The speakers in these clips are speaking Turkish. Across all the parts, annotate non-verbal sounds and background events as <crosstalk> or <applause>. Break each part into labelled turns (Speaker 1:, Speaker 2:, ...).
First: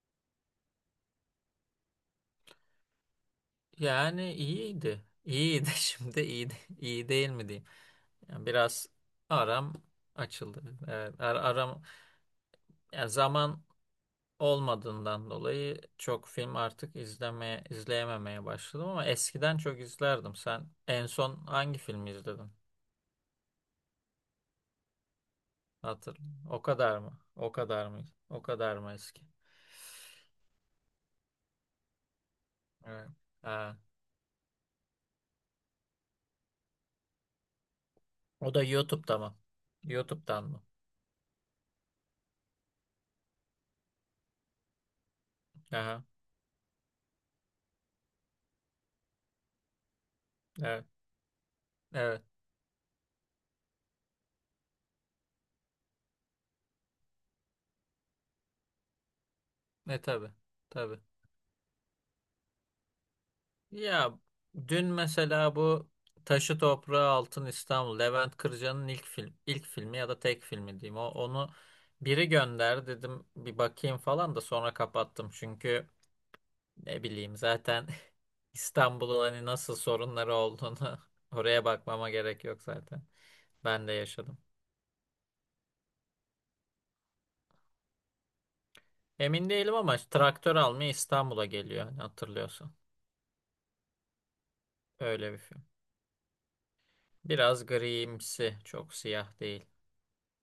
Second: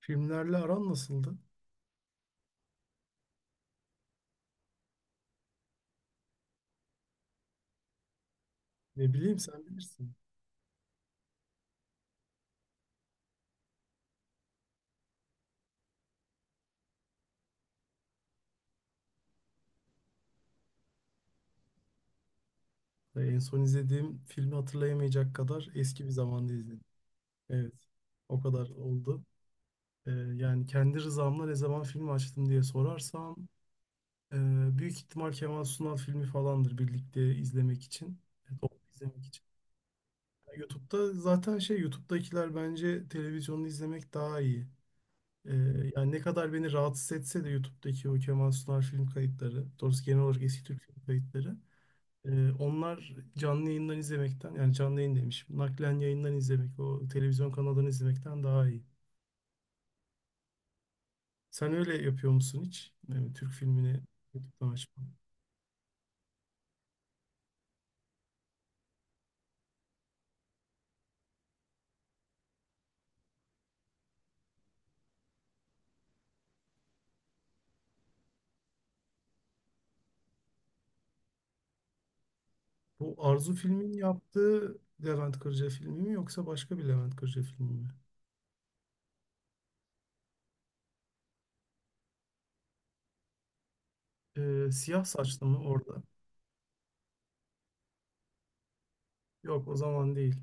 Speaker 1: Filmlerle aran nasıldı?
Speaker 2: Yani iyiydi. İyiydi <laughs> şimdi iyi değil mi diyeyim. Yani biraz
Speaker 1: Ne bileyim, sen
Speaker 2: aram
Speaker 1: bilirsin.
Speaker 2: açıldı. Evet, aram, yani zaman olmadığından dolayı çok film artık izleyememeye başladım, ama eskiden çok izlerdim. Sen en son hangi filmi izledin?
Speaker 1: En son izlediğim filmi hatırlayamayacak kadar eski bir
Speaker 2: Hatır.
Speaker 1: zamanda
Speaker 2: O
Speaker 1: izledim.
Speaker 2: kadar mı? O
Speaker 1: Evet,
Speaker 2: kadar mı?
Speaker 1: o
Speaker 2: O
Speaker 1: kadar
Speaker 2: kadar mı eski?
Speaker 1: oldu. Ee, yani kendi rızamla ne zaman film açtım diye
Speaker 2: Evet.
Speaker 1: sorarsam
Speaker 2: Ha.
Speaker 1: e, büyük ihtimal Kemal Sunal filmi falandır, birlikte izlemek için.
Speaker 2: O
Speaker 1: E,
Speaker 2: da
Speaker 1: Toplu
Speaker 2: YouTube'da
Speaker 1: izlemek
Speaker 2: mı?
Speaker 1: için.
Speaker 2: YouTube'dan
Speaker 1: Yani
Speaker 2: mı?
Speaker 1: YouTube'da zaten şey, YouTube'dakiler bence televizyonda izlemek daha iyi. Ee,
Speaker 2: Aha.
Speaker 1: yani ne kadar beni rahatsız etse de YouTube'daki o Kemal Sunal film kayıtları, doğrusu genel olarak eski Türk
Speaker 2: Evet.
Speaker 1: film kayıtları,
Speaker 2: Evet.
Speaker 1: Onlar canlı yayından izlemekten, yani canlı yayın demişim, naklen yayından izlemek o televizyon kanalından izlemekten daha iyi.
Speaker 2: Ne tabii. Tabii.
Speaker 1: Sen öyle yapıyor musun hiç? Yani Türk filmini
Speaker 2: Ya
Speaker 1: YouTube'dan
Speaker 2: dün
Speaker 1: açma.
Speaker 2: mesela bu Taşı Toprağı Altın İstanbul, Levent Kırca'nın ilk filmi ya da tek filmi diyeyim. O, onu biri gönder dedim, bir bakayım falan, da sonra kapattım. Çünkü ne bileyim zaten <laughs> İstanbul'un hani nasıl sorunları olduğunu <laughs> oraya bakmama gerek yok zaten.
Speaker 1: Bu Arzu
Speaker 2: Ben
Speaker 1: filmin
Speaker 2: de yaşadım.
Speaker 1: yaptığı Levent Kırca filmi mi yoksa başka bir Levent Kırca filmi mi?
Speaker 2: Emin değilim ama işte traktör almaya İstanbul'a geliyor, hani hatırlıyorsun.
Speaker 1: Siyah
Speaker 2: Öyle bir
Speaker 1: Saçlı mı
Speaker 2: film.
Speaker 1: orada?
Speaker 2: Biraz grimsi, çok siyah değil.
Speaker 1: Yok, o zaman değil.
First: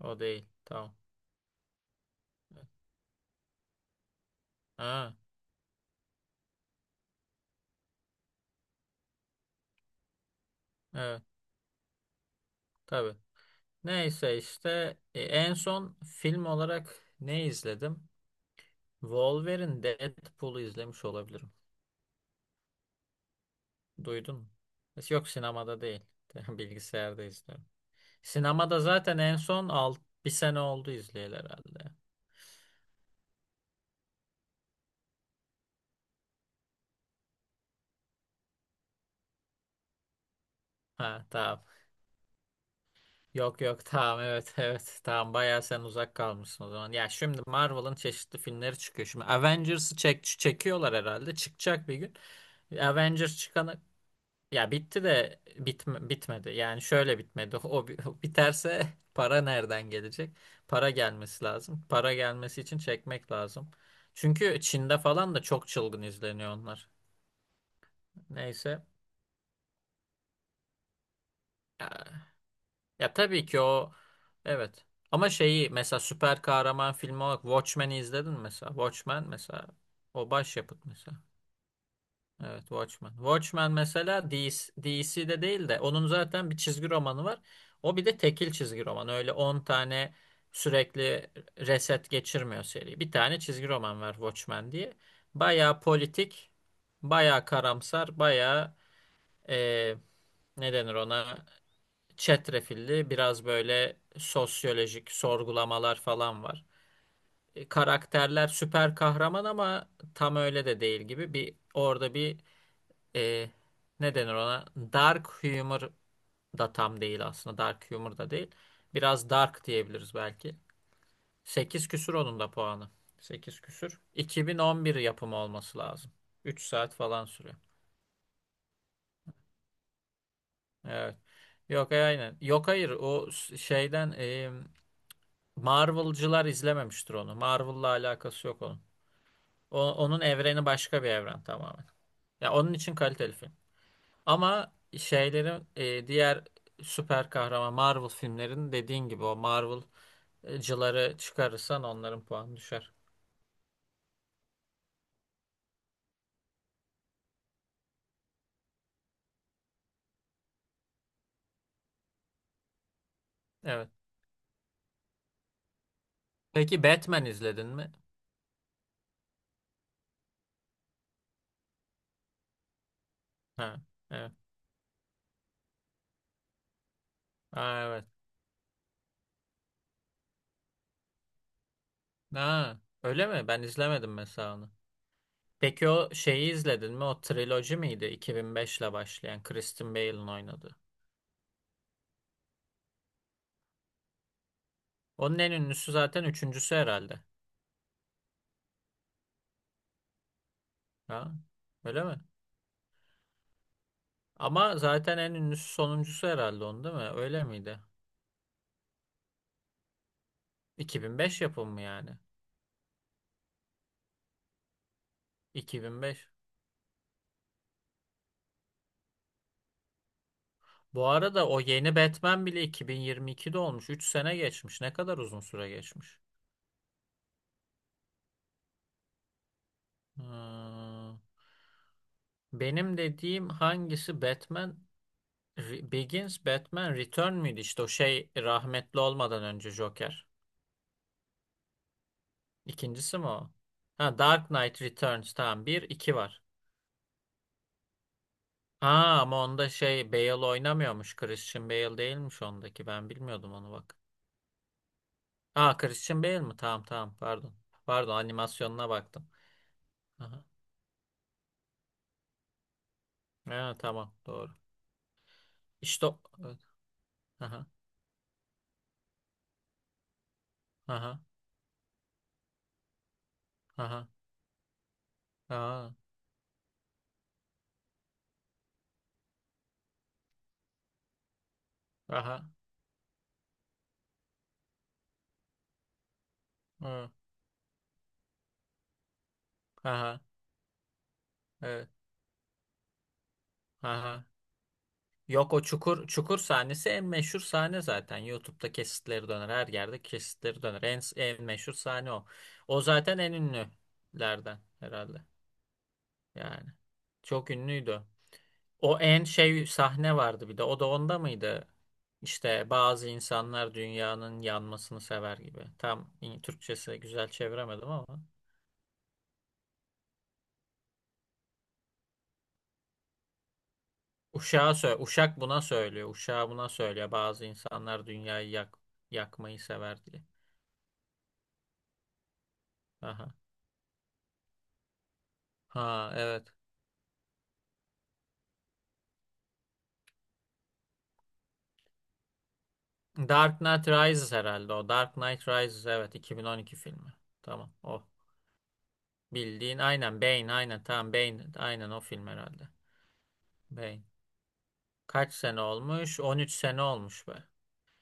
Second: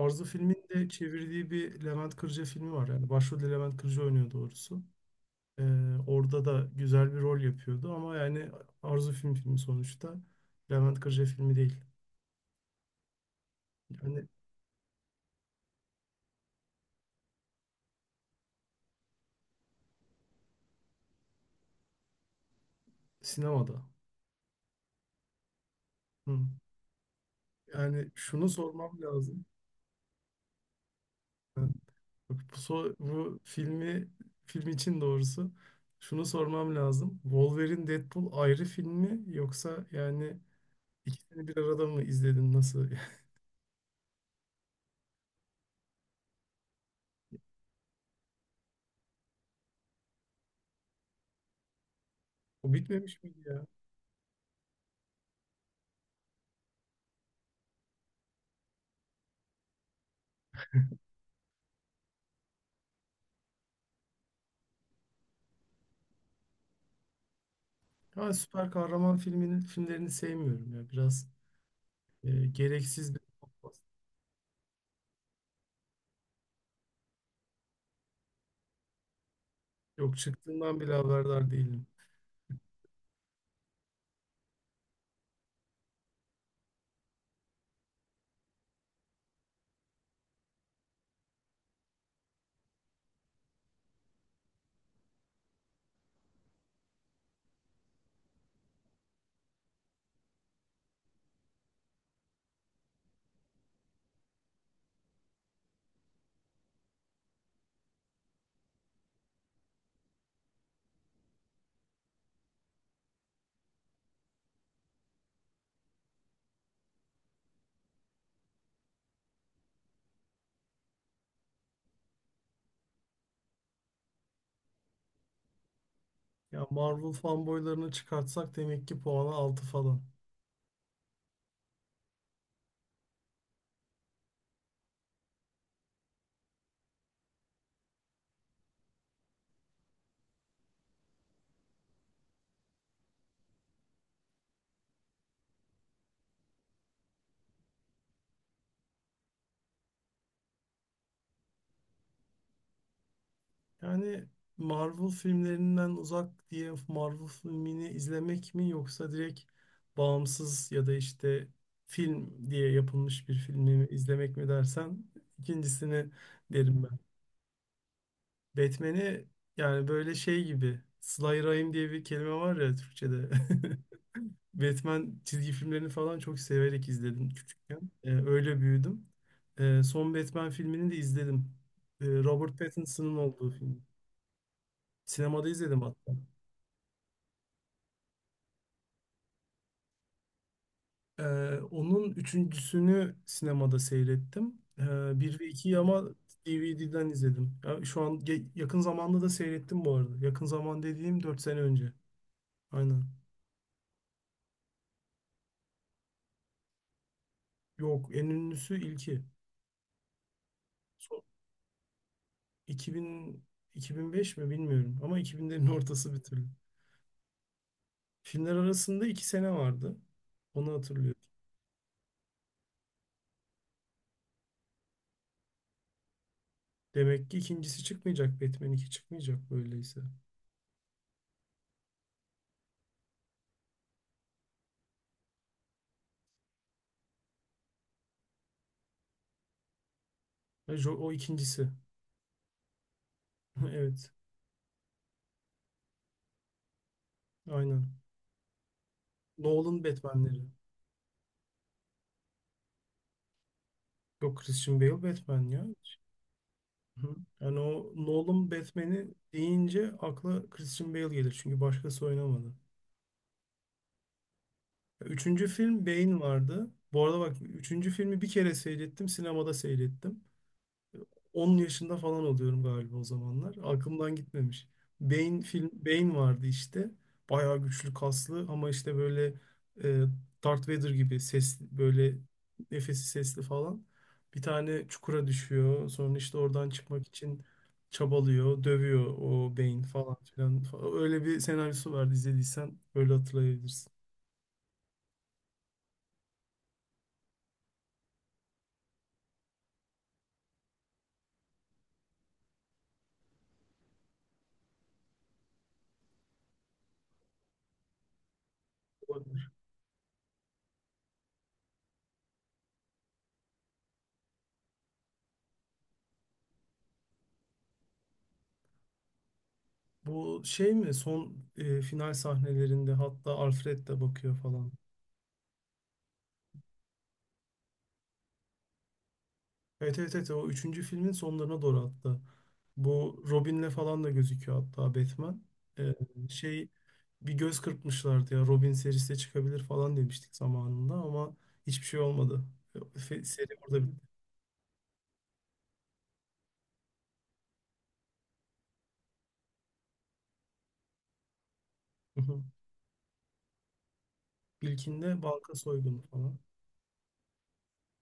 Speaker 2: O değil.
Speaker 1: filmin de
Speaker 2: Tamam.
Speaker 1: çevirdiği bir Levent Kırca
Speaker 2: Evet.
Speaker 1: filmi var. Yani başrolde Levent Kırca oynuyor doğrusu.
Speaker 2: Ha.
Speaker 1: Orada da güzel bir rol yapıyordu ama yani Arzu film filmi sonuçta. Levent
Speaker 2: Evet.
Speaker 1: Kırca filmi değil.
Speaker 2: Tabii.
Speaker 1: Yani
Speaker 2: Neyse işte, en son film olarak ne izledim? Wolverine Deadpool'u izlemiş olabilirim.
Speaker 1: sinemada.
Speaker 2: Duydun mu? Yok, sinemada değil.
Speaker 1: Hı.
Speaker 2: <laughs> Bilgisayarda izliyorum.
Speaker 1: Yani şunu
Speaker 2: Sinemada
Speaker 1: sormam
Speaker 2: zaten en
Speaker 1: lazım.
Speaker 2: son, bir sene oldu izleyeli
Speaker 1: Ha,
Speaker 2: herhalde.
Speaker 1: bak bu, bu filmi, film için doğrusu şunu sormam lazım. Wolverine Deadpool ayrı film mi, yoksa yani
Speaker 2: Ha
Speaker 1: ikisini bir
Speaker 2: tamam.
Speaker 1: arada mı izledin, nasıl?
Speaker 2: Yok, yok, tamam, evet, <laughs> evet, tamam, bayağı sen uzak kalmışsın o zaman. Ya şimdi Marvel'ın çeşitli filmleri çıkıyor. Şimdi Avengers'ı çekiyorlar herhalde. Çıkacak bir gün.
Speaker 1: <laughs> O bitmemiş
Speaker 2: Avengers
Speaker 1: miydi ya?
Speaker 2: çıkana Ya bitti de, bitmedi. Yani şöyle bitmedi. O <laughs> biterse para nereden gelecek? Para gelmesi lazım. Para gelmesi için çekmek lazım. Çünkü Çin'de falan da çok çılgın izleniyor onlar.
Speaker 1: Ha, süper
Speaker 2: Neyse.
Speaker 1: kahraman filmlerini sevmiyorum ya. Biraz
Speaker 2: Ya, ya
Speaker 1: gereksiz bir.
Speaker 2: tabii ki o, evet. Ama şeyi mesela süper kahraman filmi olarak Watchmen'i izledin mi mesela. Watchmen mesela
Speaker 1: Yok,
Speaker 2: o başyapıt
Speaker 1: çıktığından bile
Speaker 2: mesela.
Speaker 1: haberdar değilim.
Speaker 2: Evet, Watchmen. Watchmen mesela DC'de değil de, onun zaten bir çizgi romanı var. O bir de tekil çizgi roman. Öyle 10 tane sürekli reset geçirmiyor seri. Bir tane çizgi roman var Watchmen diye. Bayağı politik, bayağı karamsar, bayağı, eee ne denir ona, çetrefilli biraz böyle sosyolojik sorgulamalar falan var. Karakterler süper kahraman ama tam öyle de değil gibi, bir orada bir, e, ne denir ona? Dark humor da tam değil aslında. Dark humor da değil. Biraz dark diyebiliriz belki. Sekiz küsür onun da puanı. Sekiz küsür. 2011 yapımı olması lazım. üç
Speaker 1: Ya
Speaker 2: saat
Speaker 1: Marvel
Speaker 2: falan sürüyor.
Speaker 1: fanboylarını çıkartsak demek ki puanı 6 falan.
Speaker 2: Evet. Yok, aynen. Yok, hayır, şeyden, Marvel'cılar izlememiştir onu. Marvel'la alakası yok onun. Onun evreni başka bir evren tamamen. Ya onun için kaliteli film. Ama şeylerin, diğer süper kahraman Marvel filmlerin dediğin gibi o Marvel'cıları çıkarırsan onların puanı düşer.
Speaker 1: Yani Marvel filmlerinden uzak diye Marvel filmini izlemek mi, yoksa direkt bağımsız ya da işte film diye yapılmış bir filmi mi
Speaker 2: Evet.
Speaker 1: izlemek mi dersen, ikincisini derim
Speaker 2: Peki
Speaker 1: ben.
Speaker 2: Batman izledin mi?
Speaker 1: Batman'i yani böyle şey gibi, Slayer'ayım diye bir kelime var ya Türkçe'de.
Speaker 2: Ha, evet.
Speaker 1: <laughs> Batman çizgi filmlerini falan çok severek izledim küçükken.
Speaker 2: Ha, evet.
Speaker 1: Öyle büyüdüm. Son Batman filmini de izledim. Robert
Speaker 2: Ha,
Speaker 1: Pattinson'ın
Speaker 2: öyle mi?
Speaker 1: olduğu
Speaker 2: Ben
Speaker 1: film.
Speaker 2: izlemedim mesela onu.
Speaker 1: Sinemada izledim
Speaker 2: Peki o
Speaker 1: hatta.
Speaker 2: şeyi izledin mi? O triloji miydi? 2005 ile başlayan Christian Bale'ın oynadığı.
Speaker 1: Ee, onun üçüncüsünü sinemada seyrettim.
Speaker 2: Onun
Speaker 1: Bir ve
Speaker 2: en
Speaker 1: ikiyi
Speaker 2: ünlüsü
Speaker 1: ama
Speaker 2: zaten üçüncüsü
Speaker 1: DVD'den
Speaker 2: herhalde.
Speaker 1: izledim. Ya, şu an yakın zamanda da seyrettim bu arada. Yakın zaman dediğim
Speaker 2: Ha,
Speaker 1: 4 sene önce.
Speaker 2: öyle mi?
Speaker 1: Aynen.
Speaker 2: Ama zaten en ünlüsü sonuncusu herhalde, onun değil mi? Öyle miydi?
Speaker 1: Yok, en ünlüsü ilki.
Speaker 2: iki bin
Speaker 1: Son
Speaker 2: beş yapımı yani?
Speaker 1: 2000, 2005 mi bilmiyorum ama 2000'lerin <laughs>
Speaker 2: iki bin
Speaker 1: ortası bir
Speaker 2: beş.
Speaker 1: türlü. Filmler arasında 2 sene vardı. Onu
Speaker 2: Bu
Speaker 1: hatırlıyorum.
Speaker 2: arada o yeni Batman bile 2022'de olmuş. 3 sene geçmiş. Ne kadar uzun süre geçmiş.
Speaker 1: Demek ki ikincisi çıkmayacak. Batman 2 çıkmayacak böyleyse.
Speaker 2: Hmm. Benim dediğim hangisi, Batman Begins, Batman Return müydü? İşte o şey rahmetli olmadan önce Joker.
Speaker 1: Hayır, O o ikincisi.
Speaker 2: İkincisi mi o?
Speaker 1: <laughs> Evet.
Speaker 2: Ha, Dark Knight Returns, tamam, bir 2 var.
Speaker 1: Aynen.
Speaker 2: Aa ama onda
Speaker 1: Nolan
Speaker 2: şey Bale
Speaker 1: Batman'leri.
Speaker 2: oynamıyormuş. Christian Bale değilmiş ondaki. Ben bilmiyordum onu bak.
Speaker 1: Yok, Christian Bale Batman ya.
Speaker 2: Aa, Christian Bale mi? Tamam,
Speaker 1: Hı.
Speaker 2: tamam, pardon.
Speaker 1: Yani o
Speaker 2: Pardon,
Speaker 1: Nolan
Speaker 2: animasyonuna
Speaker 1: Batman'i
Speaker 2: baktım.
Speaker 1: deyince
Speaker 2: Aha.
Speaker 1: akla Christian Bale gelir. Çünkü başkası oynamadı.
Speaker 2: Ha, tamam, doğru.
Speaker 1: Üçüncü film
Speaker 2: İşte
Speaker 1: Bane
Speaker 2: evet.
Speaker 1: vardı. Bu arada bak,
Speaker 2: Aha.
Speaker 1: üçüncü filmi bir kere seyrettim. Sinemada seyrettim.
Speaker 2: Aha.
Speaker 1: 10 yaşında falan oluyorum galiba o zamanlar.
Speaker 2: Aha.
Speaker 1: Aklımdan gitmemiş. Bane film,
Speaker 2: Aha.
Speaker 1: Bane vardı işte. Bayağı güçlü, kaslı ama işte böyle e, Darth Vader gibi ses, böyle
Speaker 2: Aha.
Speaker 1: nefesi sesli falan. Bir tane çukura düşüyor. Sonra işte oradan çıkmak
Speaker 2: Hı.
Speaker 1: için çabalıyor, dövüyor o Bane falan
Speaker 2: Aha.
Speaker 1: filan. Öyle bir
Speaker 2: Evet.
Speaker 1: senaryosu vardı, izlediysen öyle hatırlayabilirsin.
Speaker 2: Aha. Yok, o çukur sahnesi en meşhur sahne zaten. YouTube'da kesitleri döner. Her yerde kesitleri döner. En meşhur sahne o. O zaten en ünlülerden herhalde. Yani. Çok ünlüydü. O en şey sahne vardı bir de. O da onda mıydı? İşte bazı insanlar dünyanın yanmasını sever gibi. Tam Türkçesi güzel çeviremedim ama.
Speaker 1: Bu şey mi, son final sahnelerinde, hatta Alfred de bakıyor falan.
Speaker 2: Uşağa sö Uşak buna söylüyor. Uşağa buna söylüyor. Bazı insanlar dünyayı yakmayı
Speaker 1: Evet
Speaker 2: sever
Speaker 1: evet
Speaker 2: diye.
Speaker 1: evet, o üçüncü filmin sonlarına doğru hatta. Bu
Speaker 2: Aha.
Speaker 1: Robin'le falan da gözüküyor hatta Batman. Ee,
Speaker 2: Ha evet.
Speaker 1: şey bir göz kırpmışlardı ya, Robin serisi de çıkabilir falan demiştik zamanında ama hiçbir şey olmadı. Seri
Speaker 2: Dark
Speaker 1: orada
Speaker 2: Knight
Speaker 1: bitti.
Speaker 2: Rises herhalde o. Dark Knight Rises, evet, 2012 filmi. Tamam o. Bildiğin aynen Bane, aynen, tamam, Bane, aynen, o film
Speaker 1: <laughs>
Speaker 2: herhalde. Bane.
Speaker 1: İlkinde
Speaker 2: Kaç
Speaker 1: banka
Speaker 2: sene
Speaker 1: soygunu
Speaker 2: olmuş?
Speaker 1: falan.
Speaker 2: 13 sene olmuş be.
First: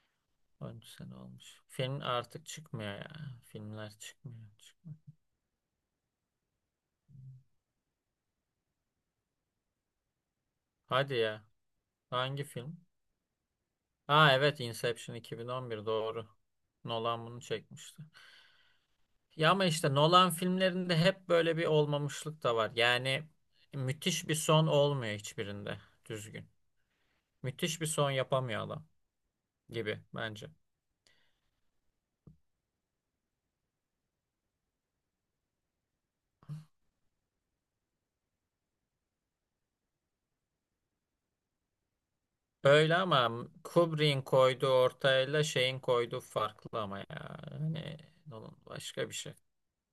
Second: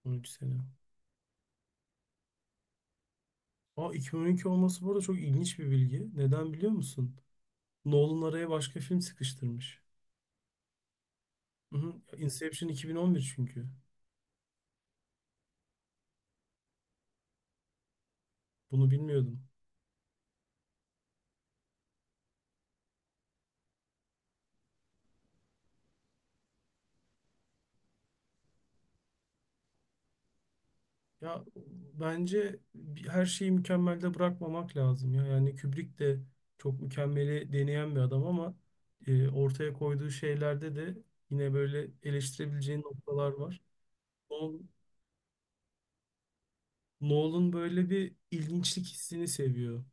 Speaker 1: 13 sene.
Speaker 2: 13 sene olmuş. Film artık çıkmıyor ya.
Speaker 1: Aa,
Speaker 2: Filmler
Speaker 1: 2012
Speaker 2: çıkmıyor,
Speaker 1: olması bu
Speaker 2: çıkmıyor.
Speaker 1: arada çok ilginç bir bilgi. Neden biliyor musun? Nolan araya başka film sıkıştırmış.
Speaker 2: Hadi ya.
Speaker 1: Hı hı.
Speaker 2: Hangi
Speaker 1: Inception
Speaker 2: film?
Speaker 1: 2011 çünkü.
Speaker 2: Ha evet, Inception 2011 doğru. Nolan bunu çekmişti.
Speaker 1: Bunu bilmiyordum.
Speaker 2: Ya ama işte Nolan filmlerinde hep böyle bir olmamışlık da var. Yani müthiş bir son olmuyor hiçbirinde düzgün. Müthiş bir son yapamıyor adam gibi bence.
Speaker 1: Ya bence her şeyi mükemmelde bırakmamak lazım ya. Yani Kubrick de çok mükemmeli deneyen bir adam ama ortaya koyduğu şeylerde de yine böyle eleştirebileceğin
Speaker 2: Öyle
Speaker 1: noktalar
Speaker 2: ama
Speaker 1: var.
Speaker 2: Kubrick'in koyduğu
Speaker 1: Nolan
Speaker 2: ortayla şeyin koyduğu farklı ama ya,
Speaker 1: Nolan böyle
Speaker 2: hani
Speaker 1: bir
Speaker 2: Nolan
Speaker 1: ilginçlik
Speaker 2: başka bir
Speaker 1: hissini
Speaker 2: şey.
Speaker 1: seviyor.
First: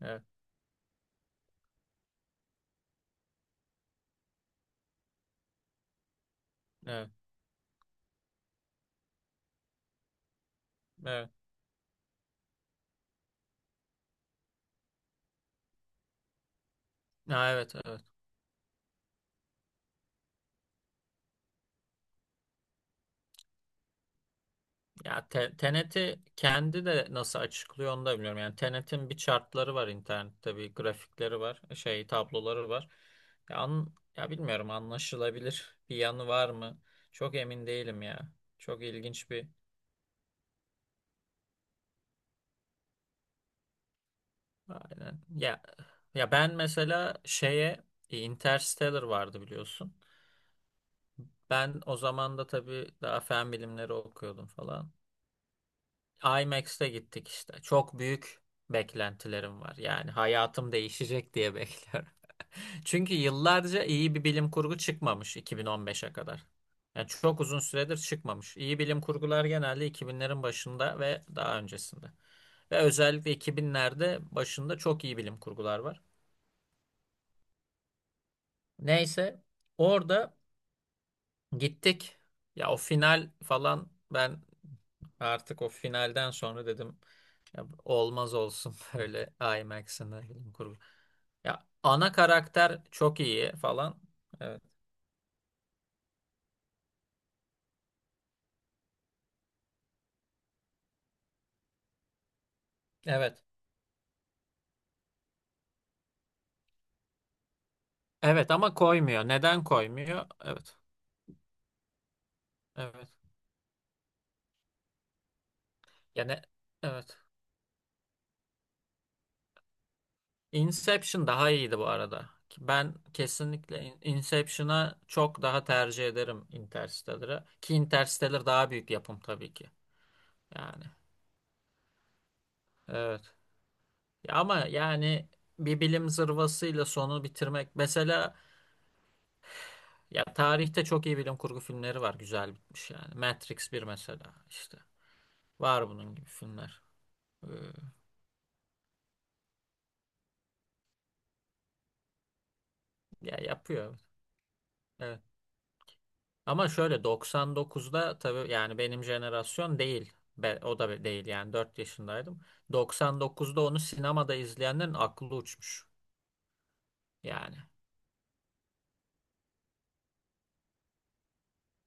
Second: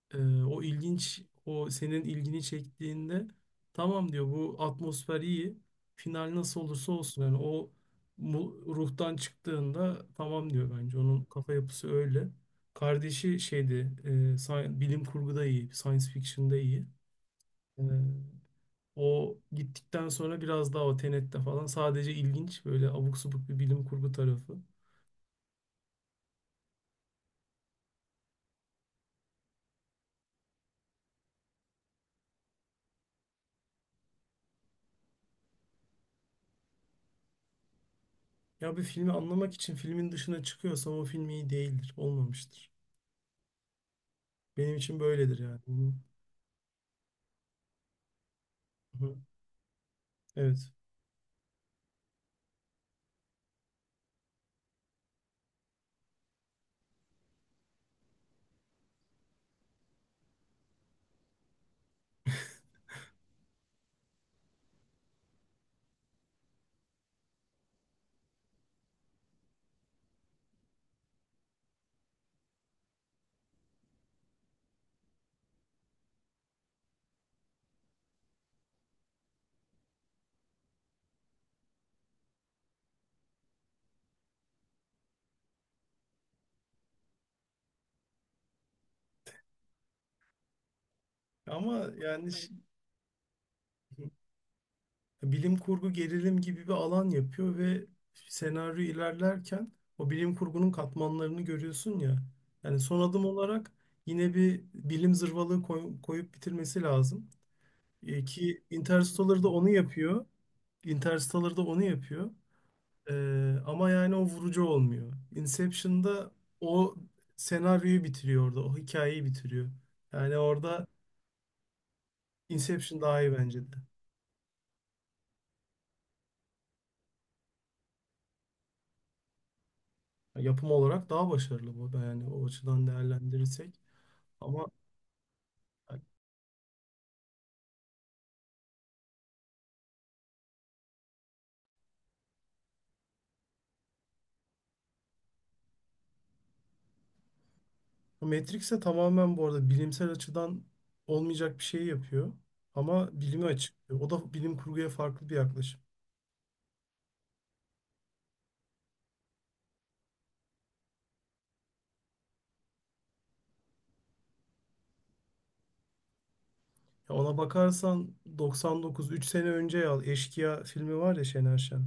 Speaker 2: Evet,
Speaker 1: O ilginç, o senin ilgini çektiğinde tamam diyor, bu atmosfer iyi. Final nasıl olursa
Speaker 2: evet,
Speaker 1: olsun, yani o ruhtan çıktığında tamam diyor bence. Onun
Speaker 2: evet.
Speaker 1: kafa yapısı öyle. Kardeşi şeydi, e, bilim kurguda iyi, science fiction'da iyi.
Speaker 2: Ha, evet,
Speaker 1: Ee,
Speaker 2: evet.
Speaker 1: o gittikten sonra biraz daha o Tenet'te falan sadece ilginç, böyle abuk subuk bir bilim kurgu tarafı.
Speaker 2: Ya Tenet'i kendi de nasıl açıklıyor onu da bilmiyorum. Yani Tenet'in bir chartları var internette, bir grafikleri var, şey, tabloları var. Ya, ya bilmiyorum, anlaşılabilir bir yanı var mı? Çok emin değilim ya.
Speaker 1: Ya bir
Speaker 2: Çok
Speaker 1: filmi
Speaker 2: ilginç bir,
Speaker 1: anlamak için filmin dışına çıkıyorsam o film iyi değildir, olmamıştır. Benim için
Speaker 2: aynen.
Speaker 1: böyledir yani.
Speaker 2: Ya ben mesela şeye, Interstellar
Speaker 1: Hı.
Speaker 2: vardı, biliyorsun.
Speaker 1: Evet.
Speaker 2: Ben o zaman da tabii daha fen bilimleri okuyordum falan. IMAX'te gittik işte. Çok büyük beklentilerim var. Yani hayatım değişecek diye <laughs> bekliyorum. Çünkü yıllarca iyi bir bilim kurgu çıkmamış 2015'e kadar. Yani çok uzun süredir çıkmamış. İyi bilim kurgular genelde 2000'lerin başında ve daha öncesinde. Ve özellikle 2000'lerde başında çok iyi bilim kurgular var. Neyse, orada gittik. Ya o final falan, ben artık o finalden sonra dedim, ya olmaz olsun <laughs> böyle IMAX'in de bilim kurgu. Ya
Speaker 1: Ama
Speaker 2: ana
Speaker 1: yani
Speaker 2: karakter çok iyi falan. Evet.
Speaker 1: bilim kurgu gerilim gibi bir alan yapıyor ve senaryo ilerlerken o bilim kurgunun katmanlarını görüyorsun ya. Yani son adım
Speaker 2: Evet.
Speaker 1: olarak yine bir bilim zırvalığı koyup bitirmesi lazım. E,
Speaker 2: Evet
Speaker 1: ki
Speaker 2: ama koymuyor.
Speaker 1: Interstellar da
Speaker 2: Neden
Speaker 1: onu yapıyor.
Speaker 2: koymuyor? Evet.
Speaker 1: Interstellar da onu yapıyor.
Speaker 2: Evet.
Speaker 1: E, ama yani o vurucu olmuyor. Inception'da
Speaker 2: Yani
Speaker 1: o
Speaker 2: evet.
Speaker 1: senaryoyu bitiriyor orada. O hikayeyi bitiriyor. Yani orada
Speaker 2: Inception daha iyiydi bu arada. Ben
Speaker 1: Inception daha iyi bence de.
Speaker 2: kesinlikle Inception'a çok daha tercih ederim Interstellar'a. Ki Interstellar daha büyük yapım tabii ki.
Speaker 1: Yapım
Speaker 2: Yani
Speaker 1: olarak daha başarılı bu, yani o açıdan
Speaker 2: evet.
Speaker 1: değerlendirirsek.
Speaker 2: Ya ama
Speaker 1: Ama
Speaker 2: yani bir bilim zırvasıyla sonu bitirmek mesela, ya tarihte çok iyi bilim kurgu filmleri var güzel bitmiş yani. Matrix bir mesela işte. Var bunun gibi filmler. Ee,
Speaker 1: Matrix'e tamamen bu arada bilimsel açıdan olmayacak bir şey yapıyor. Ama
Speaker 2: ya
Speaker 1: bilimi
Speaker 2: yapıyor.
Speaker 1: açıklıyor. O da bilim kurguya
Speaker 2: Evet.
Speaker 1: farklı bir yaklaşım.
Speaker 2: Ama şöyle 99'da tabii yani benim jenerasyon değil. O da değil yani, 4 yaşındaydım. 99'da onu sinemada izleyenlerin aklı uçmuş.
Speaker 1: Ya ona
Speaker 2: Yani.
Speaker 1: bakarsan 99, 3 sene önce ya, Eşkıya filmi var ya, Şener Şen.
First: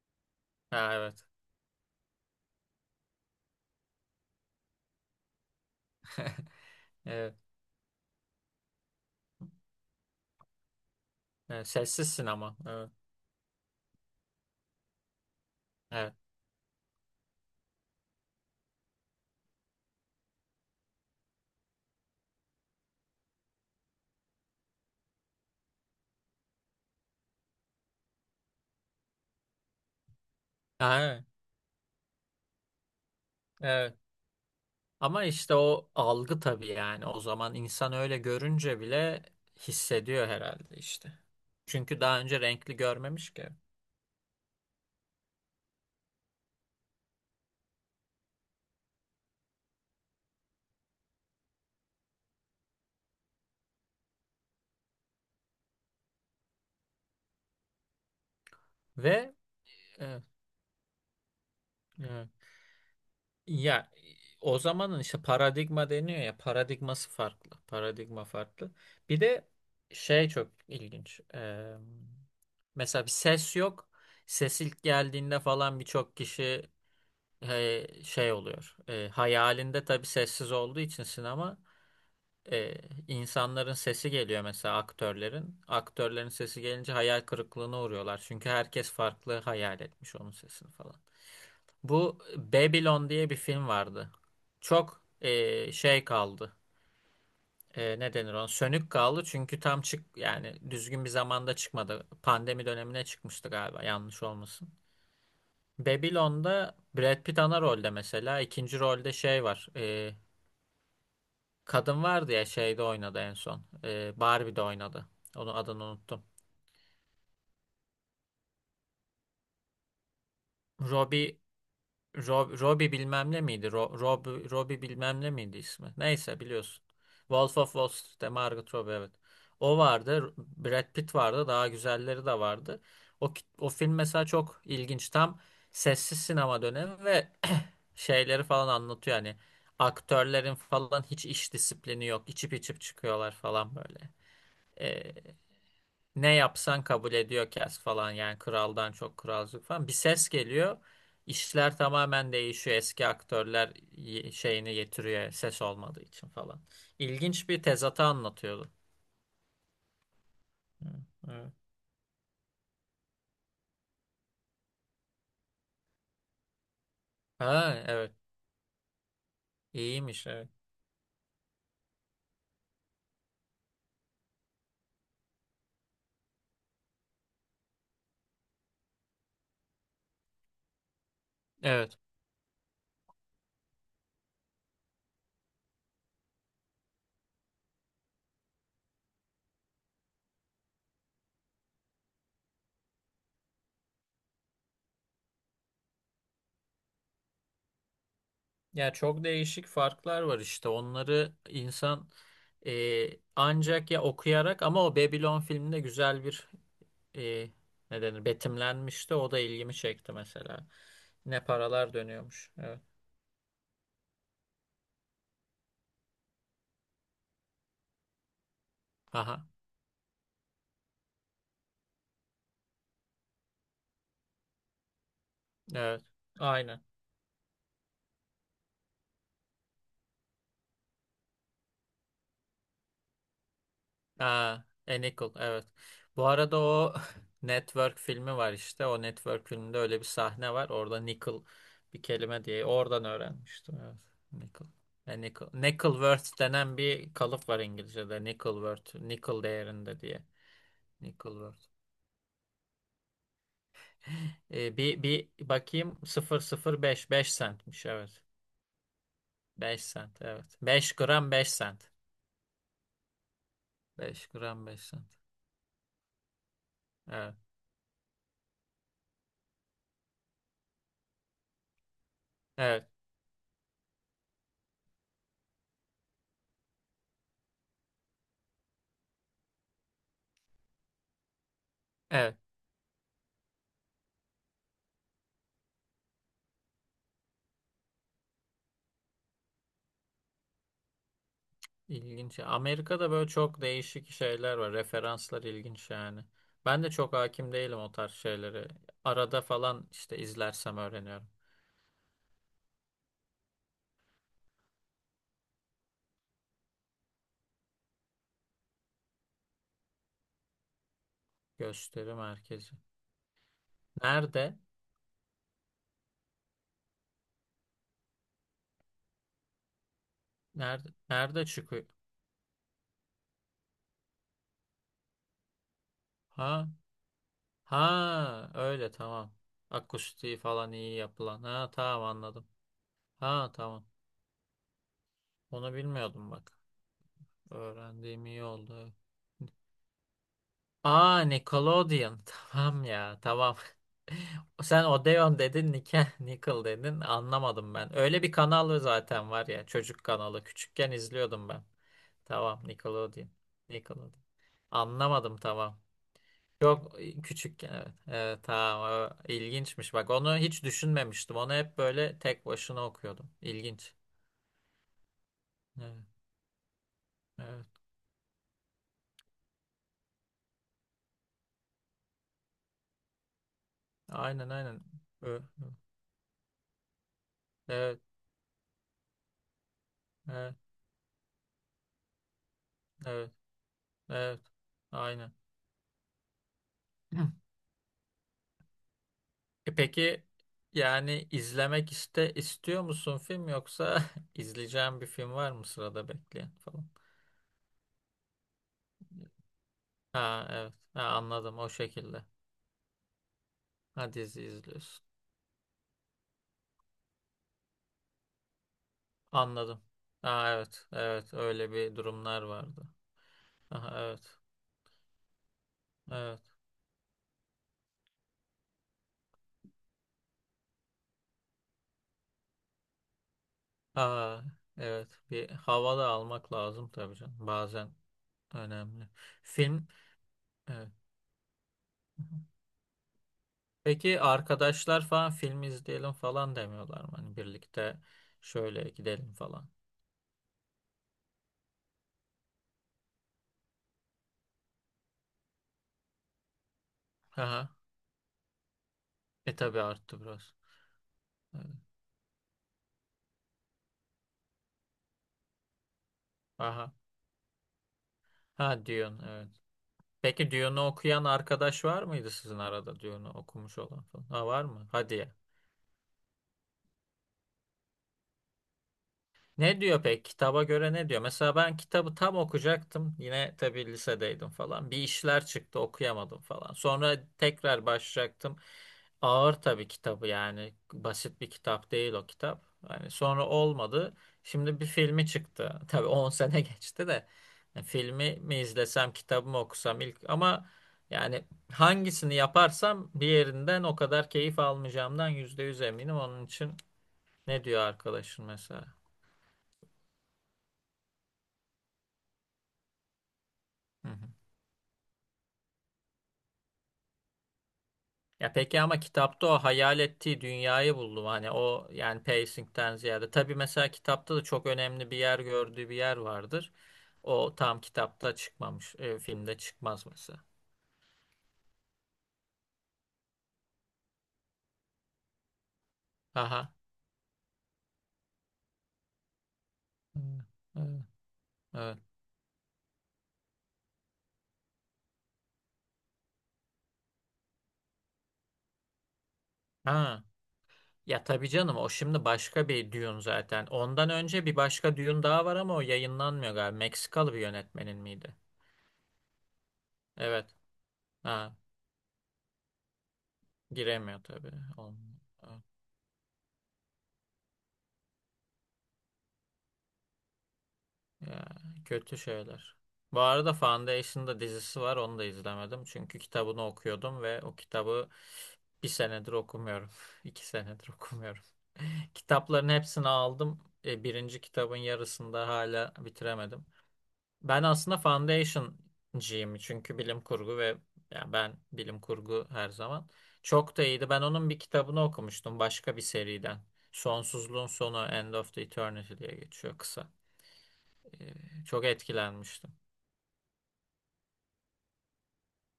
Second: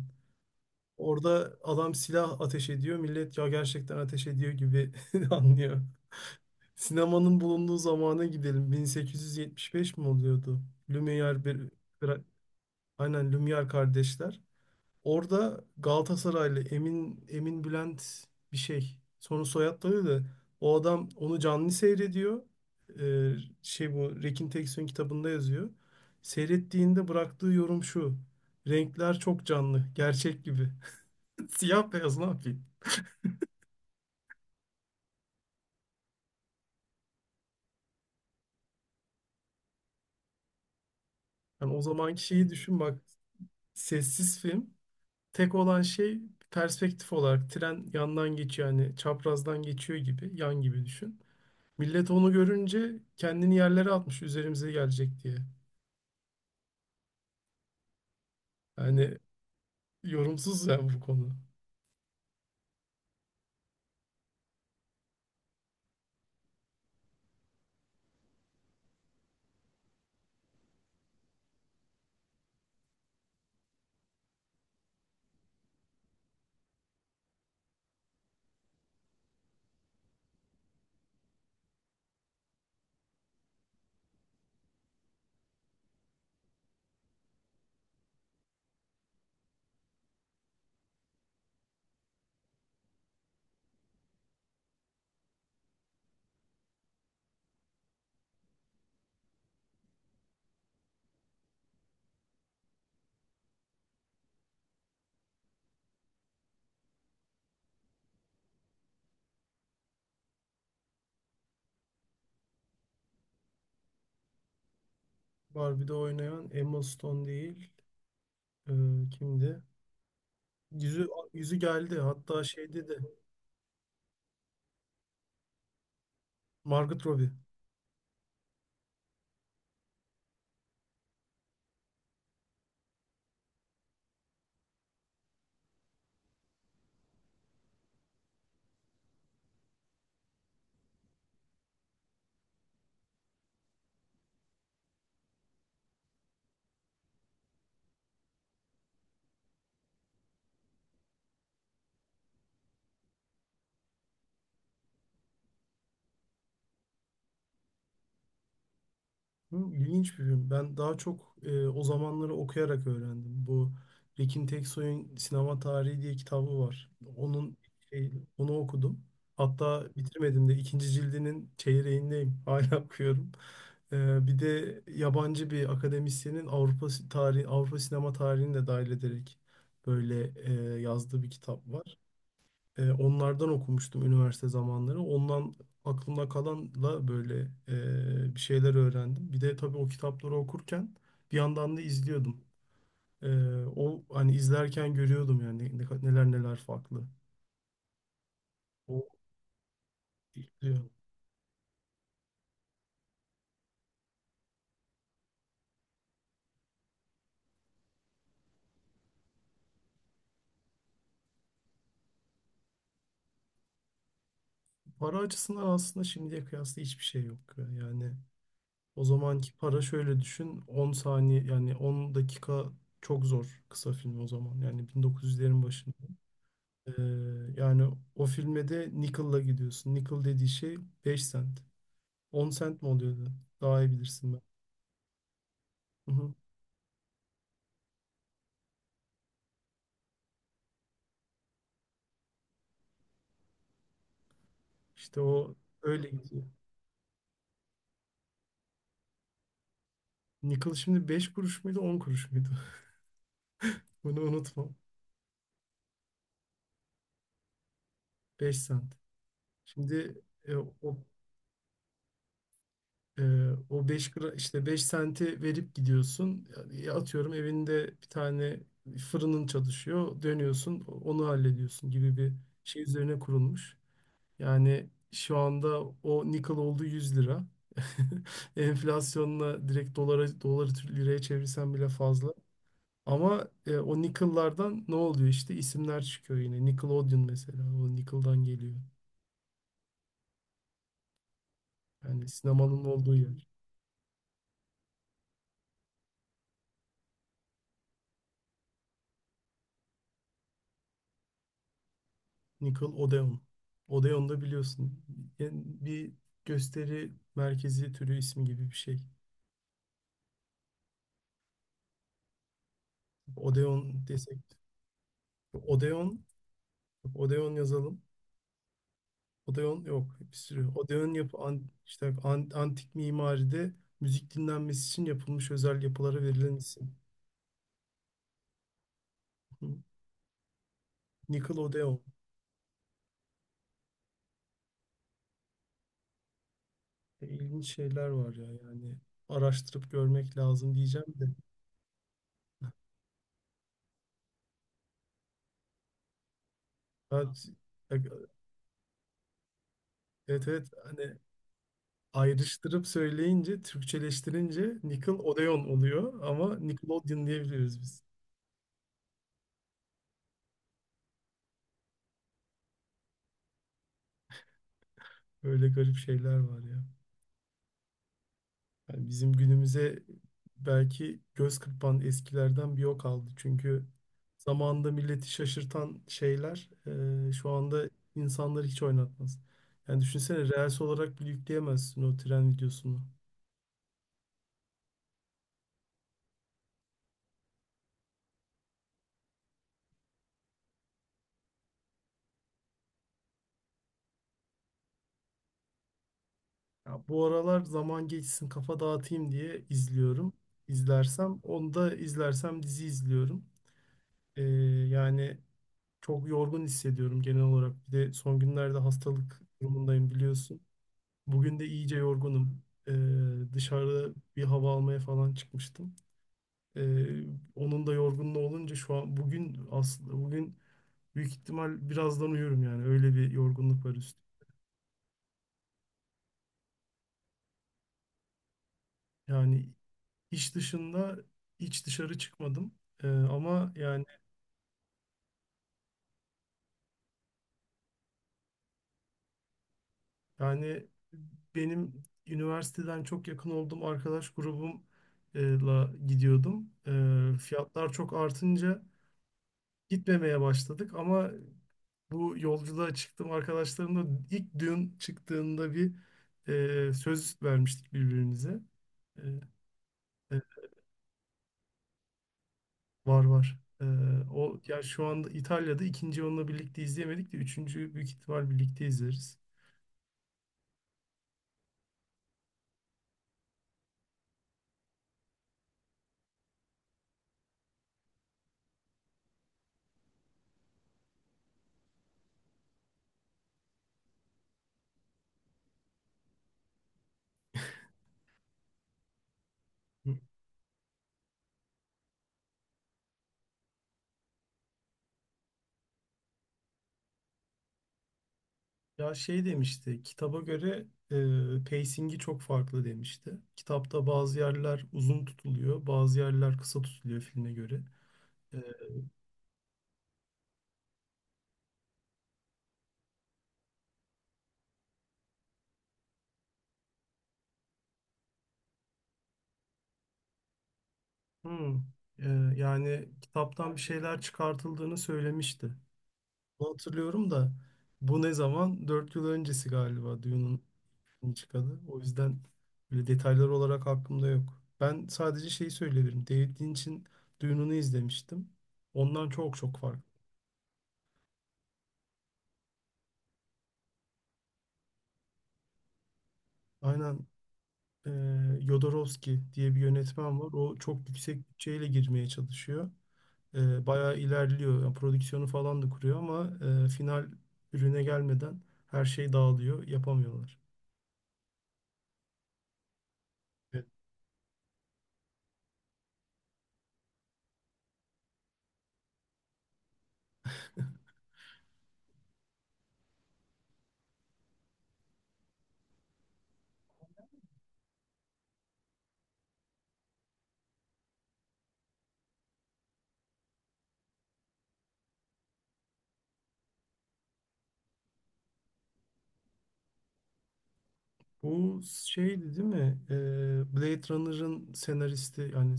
Speaker 2: Ha, evet.
Speaker 1: Orada adam silah ateş ediyor. Millet ya gerçekten ateş ediyor gibi <laughs> anlıyor.
Speaker 2: <laughs> Evet.
Speaker 1: Sinemanın bulunduğu zamana gidelim. 1875 mi oluyordu? Lumière
Speaker 2: Evet,
Speaker 1: bir
Speaker 2: sessiz sinema. Evet.
Speaker 1: Aynen, Lumière kardeşler. Orada
Speaker 2: Evet.
Speaker 1: Galatasaraylı Emin Bülent bir şey. Sonra soyadları da, o adam onu canlı seyrediyor. Ee, bu Rekin Teksoy'un kitabında yazıyor. Seyrettiğinde bıraktığı yorum şu: renkler çok canlı, gerçek gibi.
Speaker 2: Ha, evet.
Speaker 1: <laughs> Siyah beyaz, ne yapayım?
Speaker 2: Evet. Ama işte o algı tabii yani. O zaman insan öyle görünce bile hissediyor herhalde işte.
Speaker 1: Yani o
Speaker 2: Çünkü daha
Speaker 1: zamanki
Speaker 2: önce
Speaker 1: şeyi
Speaker 2: renkli
Speaker 1: düşün bak.
Speaker 2: görmemiş ki.
Speaker 1: Sessiz film. Tek olan şey, perspektif olarak tren yandan geçiyor yani çaprazdan geçiyor gibi, yan gibi düşün. Millet onu görünce kendini yerlere atmış, üzerimize gelecek diye. Yani
Speaker 2: Ve evet,
Speaker 1: yorumsuz ya bu konu.
Speaker 2: evet. Ya o zamanın işte paradigma deniyor ya, paradigması farklı. Paradigma farklı. Bir de şey çok ilginç. Mesela bir ses yok. Ses ilk geldiğinde falan birçok kişi, şey oluyor. Hayalinde tabii sessiz olduğu için sinema, e, insanların sesi geliyor mesela, aktörlerin. Aktörlerin sesi gelince hayal kırıklığına uğruyorlar. Çünkü herkes farklı hayal etmiş onun sesini falan. Bu Babylon diye bir film vardı. Çok, şey kaldı. Ne denir ona? Sönük kaldı çünkü tam yani düzgün bir zamanda çıkmadı. Pandemi dönemine çıkmıştı galiba, yanlış olmasın. Babylon'da Brad Pitt ana rolde mesela. İkinci rolde şey var. Kadın vardı ya, şeyde oynadı en son. Barbie'de oynadı. Onun adını
Speaker 1: Barbie'de
Speaker 2: unuttum.
Speaker 1: oynayan Emma Stone değil. e, kimdi? Yüzü,
Speaker 2: Robbie.
Speaker 1: yüzü geldi. Hatta şeyde
Speaker 2: Robbie
Speaker 1: de
Speaker 2: bilmem ne miydi? Robbie bilmem ne miydi ismi? Neyse, biliyorsun.
Speaker 1: Margot Robbie.
Speaker 2: Wolf of Wall Street'te Margot Robbie, evet. O vardı. Brad Pitt vardı. Daha güzelleri de vardı. O, o film mesela çok ilginç. Tam sessiz sinema dönemi ve <clears throat> şeyleri falan anlatıyor. Yani aktörlerin falan hiç iş disiplini yok. İçip içip çıkıyorlar falan böyle. Ee, ne yapsan kabul ediyor, kes falan yani, kraldan çok kralcık falan. Bir ses geliyor. İşler tamamen değişiyor. Eski aktörler şeyini getiriyor ses olmadığı için falan. İlginç bir tezatı anlatıyordu.
Speaker 1: Hı, İlginç bir film. Ben
Speaker 2: Hı,
Speaker 1: daha çok
Speaker 2: evet.
Speaker 1: o zamanları okuyarak öğrendim. Tekin Teksoy'un Sinema Tarihi diye kitabı var. Onun
Speaker 2: Ha,
Speaker 1: şey,
Speaker 2: evet.
Speaker 1: onu okudum. Hatta
Speaker 2: İyiymiş,
Speaker 1: bitirmedim
Speaker 2: evet.
Speaker 1: de, ikinci cildinin çeyreğindeyim. <laughs> Hala okuyorum. Bir de yabancı bir akademisyenin Avrupa tarihi, Avrupa sinema tarihini de dahil ederek böyle yazdığı bir kitap var.
Speaker 2: Evet.
Speaker 1: Onlardan okumuştum üniversite zamanları. Ondan aklımda kalanla böyle bir şeyler öğrendim. Bir de tabii o kitapları okurken bir yandan da izliyordum. E, o hani izlerken görüyordum yani neler neler farklı.
Speaker 2: Ya
Speaker 1: O
Speaker 2: çok değişik farklar var işte.
Speaker 1: izliyor.
Speaker 2: Onları insan, e, ancak ya okuyarak, ama o Babylon filminde güzel bir, e, ne denir, betimlenmişti. O da ilgimi çekti mesela. Ne paralar dönüyormuş. Evet.
Speaker 1: Para açısından aslında şimdiye kıyasla hiçbir şey yok. Yani o
Speaker 2: Aha.
Speaker 1: zamanki para şöyle düşün, 10 saniye yani 10 dakika çok zor, kısa film o zaman. Yani 1900'lerin başında.
Speaker 2: Evet. Aynen.
Speaker 1: Ee, yani o filme de nickel'la gidiyorsun. Nickel dediği şey 5 sent, 10 sent mi oluyordu? Daha iyi bilirsin ben.
Speaker 2: Aa, a Nickel. Evet.
Speaker 1: Hı
Speaker 2: Bu
Speaker 1: hı.
Speaker 2: arada o <laughs> Network filmi var işte. O Network filminde öyle bir sahne var. Orada Nickel bir kelime diye. Oradan öğrenmiştim. Evet. Nickel. A
Speaker 1: İşte
Speaker 2: Nickel.
Speaker 1: o öyle
Speaker 2: Nickelworth
Speaker 1: gidiyor.
Speaker 2: denen bir kalıp var İngilizce'de. Nickelworth. Nickel değerinde diye.
Speaker 1: Nickel şimdi 5
Speaker 2: Nickelworth.
Speaker 1: kuruş muydu,
Speaker 2: <laughs>
Speaker 1: 10 kuruş muydu? <laughs> Bunu unutma.
Speaker 2: Bir bakayım, sıfır sıfır beş, 5 centmiş, evet.
Speaker 1: 5 sent.
Speaker 2: Beş
Speaker 1: Şimdi
Speaker 2: sent
Speaker 1: e,
Speaker 2: evet. 5
Speaker 1: o
Speaker 2: gram 5 sent.
Speaker 1: e, o
Speaker 2: 5
Speaker 1: işte
Speaker 2: gram 5
Speaker 1: 5
Speaker 2: sent.
Speaker 1: senti verip gidiyorsun. Yani atıyorum
Speaker 2: Evet.
Speaker 1: evinde bir tane fırının çalışıyor. Dönüyorsun, onu hallediyorsun gibi bir şey
Speaker 2: Evet.
Speaker 1: üzerine kurulmuş. Yani şu anda o nickel oldu 100 lira. <laughs> Enflasyonla direkt dolara, doları liraya çevirsen bile fazla.
Speaker 2: Evet.
Speaker 1: Ama o nickel'lardan ne oluyor işte, isimler çıkıyor yine. Nickelodeon mesela, o nickel'dan geliyor. Yani
Speaker 2: İlginç.
Speaker 1: sinemanın
Speaker 2: Amerika'da
Speaker 1: olduğu
Speaker 2: böyle
Speaker 1: yer.
Speaker 2: çok değişik şeyler var. Referanslar ilginç yani. Ben de çok hakim değilim o tarz şeyleri. Arada falan işte izlersem öğreniyorum.
Speaker 1: Nickelodeon. Odeon da biliyorsun, yani bir gösteri merkezi türü ismi gibi bir şey.
Speaker 2: Gösteri merkezi.
Speaker 1: Odeon
Speaker 2: Nerede?
Speaker 1: desek. Odeon, Odeon yazalım. Odeon yok bir sürü.
Speaker 2: Nerede?
Speaker 1: Odeon yapı,
Speaker 2: Nerede çıkıyor?
Speaker 1: antik mimaride müzik dinlenmesi için yapılmış özel yapılara verilen
Speaker 2: Ha?
Speaker 1: isim.
Speaker 2: Ha, öyle, tamam.
Speaker 1: Hı.
Speaker 2: Akustiği falan iyi yapılan. Ha,
Speaker 1: Nickelodeon.
Speaker 2: tamam, anladım. Ha, tamam. Onu bilmiyordum bak.
Speaker 1: İlginç şeyler
Speaker 2: Öğrendiğim
Speaker 1: var
Speaker 2: iyi
Speaker 1: ya
Speaker 2: oldu, evet.
Speaker 1: yani. Araştırıp görmek lazım diyeceğim
Speaker 2: Aa,
Speaker 1: de.
Speaker 2: Nickelodeon. <laughs> Tamam ya, tamam. <laughs> Sen Odeon dedin, Nickel dedin.
Speaker 1: Ben,
Speaker 2: Anlamadım ben. Öyle bir kanal zaten var ya. Çocuk kanalı.
Speaker 1: evet evet,
Speaker 2: Küçükken
Speaker 1: hani
Speaker 2: izliyordum ben. Tamam,
Speaker 1: ayrıştırıp
Speaker 2: Nickelodeon.
Speaker 1: söyleyince,
Speaker 2: Nickelodeon.
Speaker 1: Türkçeleştirince
Speaker 2: Anlamadım,
Speaker 1: Nickelodeon
Speaker 2: tamam.
Speaker 1: oluyor ama
Speaker 2: Çok,
Speaker 1: Nickelodeon
Speaker 2: küçükken,
Speaker 1: diyebiliyoruz
Speaker 2: evet.
Speaker 1: biz.
Speaker 2: Evet, tamam. O İlginçmiş. Bak onu hiç düşünmemiştim. Onu hep böyle tek başına okuyordum. İlginç.
Speaker 1: Böyle garip
Speaker 2: Evet.
Speaker 1: şeyler var ya.
Speaker 2: Evet.
Speaker 1: Yani bizim günümüze belki göz kırpan eskilerden bir o kaldı. Çünkü
Speaker 2: Aynen, aynen.
Speaker 1: zamanında milleti
Speaker 2: Ö-
Speaker 1: şaşırtan şeyler şu anda
Speaker 2: Evet.
Speaker 1: insanları hiç oynatmaz. Yani düşünsene,
Speaker 2: Evet.
Speaker 1: reels olarak bile yükleyemezsin o tren videosunu.
Speaker 2: Evet. Evet. Aynen. <clears throat> Peki yani izlemek istiyor musun film, yoksa <laughs> izleyeceğin bir film var mı sırada bekleyen falan?
Speaker 1: Ya bu aralar zaman geçsin, kafa dağıtayım diye izliyorum.
Speaker 2: Ha, evet. Ha,
Speaker 1: İzlersem
Speaker 2: anladım, o
Speaker 1: onu da
Speaker 2: şekilde.
Speaker 1: izlersem dizi izliyorum.
Speaker 2: Ha,
Speaker 1: E,
Speaker 2: dizi izliyorsun.
Speaker 1: yani çok yorgun hissediyorum genel olarak. Bir de son günlerde hastalık
Speaker 2: Anladım.
Speaker 1: durumundayım,
Speaker 2: Ha,
Speaker 1: biliyorsun.
Speaker 2: evet. Evet,
Speaker 1: Bugün de
Speaker 2: öyle bir
Speaker 1: iyice
Speaker 2: durumlar
Speaker 1: yorgunum.
Speaker 2: vardı. Aha,
Speaker 1: Dışarıda
Speaker 2: evet.
Speaker 1: bir hava almaya falan çıkmıştım.
Speaker 2: Evet.
Speaker 1: Ee, onun da yorgunluğu olunca şu an bugün, aslında bugün büyük ihtimal birazdan uyurum, yani öyle bir yorgunluk var üstü.
Speaker 2: Ha, evet. Bir hava da almak lazım tabii canım. Bazen önemli.
Speaker 1: Yani
Speaker 2: Film,
Speaker 1: iş
Speaker 2: evet.
Speaker 1: dışında hiç dışarı çıkmadım. Ama yani
Speaker 2: Peki arkadaşlar falan film izleyelim falan demiyorlar mı? Hani birlikte şöyle gidelim falan.
Speaker 1: yani benim üniversiteden çok yakın olduğum arkadaş grubumla gidiyordum.
Speaker 2: Aha.
Speaker 1: Fiyatlar çok artınca
Speaker 2: Tabii arttı
Speaker 1: gitmemeye
Speaker 2: biraz.
Speaker 1: başladık ama
Speaker 2: Evet.
Speaker 1: bu yolculuğa çıktım arkadaşlarımla, ilk düğün çıktığında bir
Speaker 2: Aha.
Speaker 1: söz vermiştik birbirimize.
Speaker 2: Ha, Dune,
Speaker 1: E,
Speaker 2: evet.
Speaker 1: evet,
Speaker 2: Peki Dune'u okuyan arkadaş var mıydı sizin arada,
Speaker 1: var
Speaker 2: Dune'u
Speaker 1: var.
Speaker 2: okumuş olan falan? Ha,
Speaker 1: O
Speaker 2: var
Speaker 1: ya,
Speaker 2: mı?
Speaker 1: şu
Speaker 2: Hadi
Speaker 1: anda
Speaker 2: ya.
Speaker 1: İtalya'da. İkinci onunla birlikte izleyemedik de üçüncüyü büyük ihtimal birlikte izleriz.
Speaker 2: Ne diyor pek? Kitaba göre ne diyor? Mesela ben kitabı tam okuyacaktım. Yine tabii lisedeydim falan. Bir işler çıktı, okuyamadım falan. Sonra tekrar başlayacaktım. Ağır tabii kitabı yani. Basit bir kitap değil o kitap. Yani sonra olmadı. Şimdi bir filmi çıktı. <laughs> Tabii 10 sene <laughs> geçti de. Yani filmi mi izlesem, kitabı mı okusam
Speaker 1: Hı.
Speaker 2: ilk, ama yani hangisini yaparsam diğerinden o kadar keyif almayacağımdan %100 eminim. Onun için ne diyor arkadaşın mesela?
Speaker 1: Ya şey demişti, kitaba göre pacing'i çok farklı demişti. Kitapta
Speaker 2: Hı hı.
Speaker 1: bazı yerler uzun tutuluyor, bazı yerler kısa tutuluyor filme göre.
Speaker 2: Ya
Speaker 1: E,
Speaker 2: peki ama kitapta o hayal ettiği dünyayı buldum. Hani o, yani, pacing'ten ziyade. Tabii mesela kitapta da çok önemli bir yer, gördüğü bir yer vardır. O tam kitapta çıkmamış, filmde çıkmaz mesela.
Speaker 1: hmm, e, yani kitaptan bir şeyler çıkartıldığını söylemişti. Bunu
Speaker 2: Aha.
Speaker 1: hatırlıyorum da, bu ne zaman? 4 yıl öncesi galiba
Speaker 2: Evet.
Speaker 1: Dune'un
Speaker 2: Evet,
Speaker 1: filmi çıkalı.
Speaker 2: evet.
Speaker 1: O yüzden böyle detaylar olarak aklımda yok. Ben sadece şeyi söyleyebilirim: David Lynch'in Dune'unu izlemiştim. Ondan çok çok farklı.
Speaker 2: Ha. Ya tabii canım o şimdi başka bir Dune zaten. Ondan önce bir başka Dune daha var ama o yayınlanmıyor galiba.
Speaker 1: Aynen,
Speaker 2: Meksikalı bir yönetmenin
Speaker 1: e,
Speaker 2: miydi?
Speaker 1: Jodorowsky diye bir yönetmen var.
Speaker 2: Evet.
Speaker 1: O çok yüksek
Speaker 2: Ha.
Speaker 1: bütçeyle girmeye çalışıyor. Bayağı
Speaker 2: Giremiyor tabii.
Speaker 1: ilerliyor. Yani
Speaker 2: Olmuyor.
Speaker 1: prodüksiyonu
Speaker 2: Evet.
Speaker 1: falan da kuruyor ama final ürüne gelmeden her şey dağılıyor. Yapamıyorlar.
Speaker 2: Ya, kötü şeyler. Bu arada
Speaker 1: E,
Speaker 2: Foundation'da dizisi var. Onu da izlemedim. Çünkü kitabını okuyordum ve o kitabı bir senedir okumuyorum. <laughs> 2 senedir okumuyorum. <laughs> Kitapların hepsini aldım. Birinci kitabın yarısında hala bitiremedim. Ben aslında Foundation'cıyım. Çünkü bilim kurgu ve, ya ben bilim kurgu her zaman. Çok da iyiydi. Ben onun bir kitabını okumuştum başka bir seriden. Sonsuzluğun sonu, End of the Eternity diye geçiyor kısa. E,
Speaker 1: Bu
Speaker 2: çok
Speaker 1: şeydi değil
Speaker 2: etkilenmiştim.
Speaker 1: mi? Blade Runner'ın senaristi, yani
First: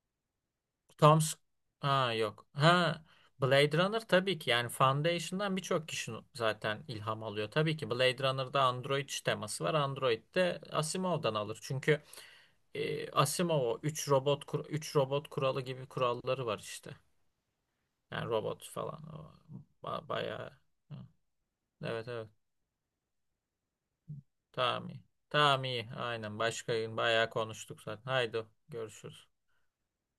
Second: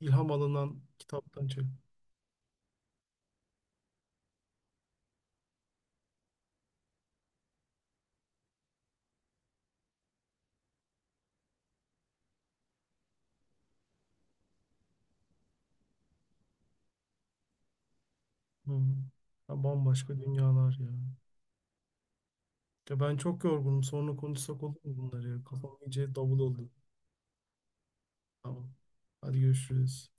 Speaker 1: ilham alınan
Speaker 2: Tom Sc-
Speaker 1: kitaptan çek.
Speaker 2: ha yok. Ha, Blade Runner tabii ki yani, Foundation'dan birçok kişi zaten ilham alıyor. Tabii ki Blade Runner'da Android teması var. Android de Asimov'dan alır. Çünkü, Asimov o 3 robot üç robot kuralı gibi kuralları var işte. Yani robot
Speaker 1: Hı hı.
Speaker 2: falan o,
Speaker 1: Ya bambaşka
Speaker 2: bayağı.
Speaker 1: dünyalar ya.
Speaker 2: Hı. Evet, evet.
Speaker 1: Ya ben çok yorgunum. Sonra konuşsak olur
Speaker 2: Tamam,
Speaker 1: mu
Speaker 2: iyi.
Speaker 1: bunları ya?
Speaker 2: Tamam,
Speaker 1: Kafam
Speaker 2: iyi.
Speaker 1: iyice davul
Speaker 2: Aynen.
Speaker 1: oldu.
Speaker 2: Başka gün bayağı konuştuk zaten. Haydi
Speaker 1: Tamam.
Speaker 2: görüşürüz.
Speaker 1: Hadi görüşürüz.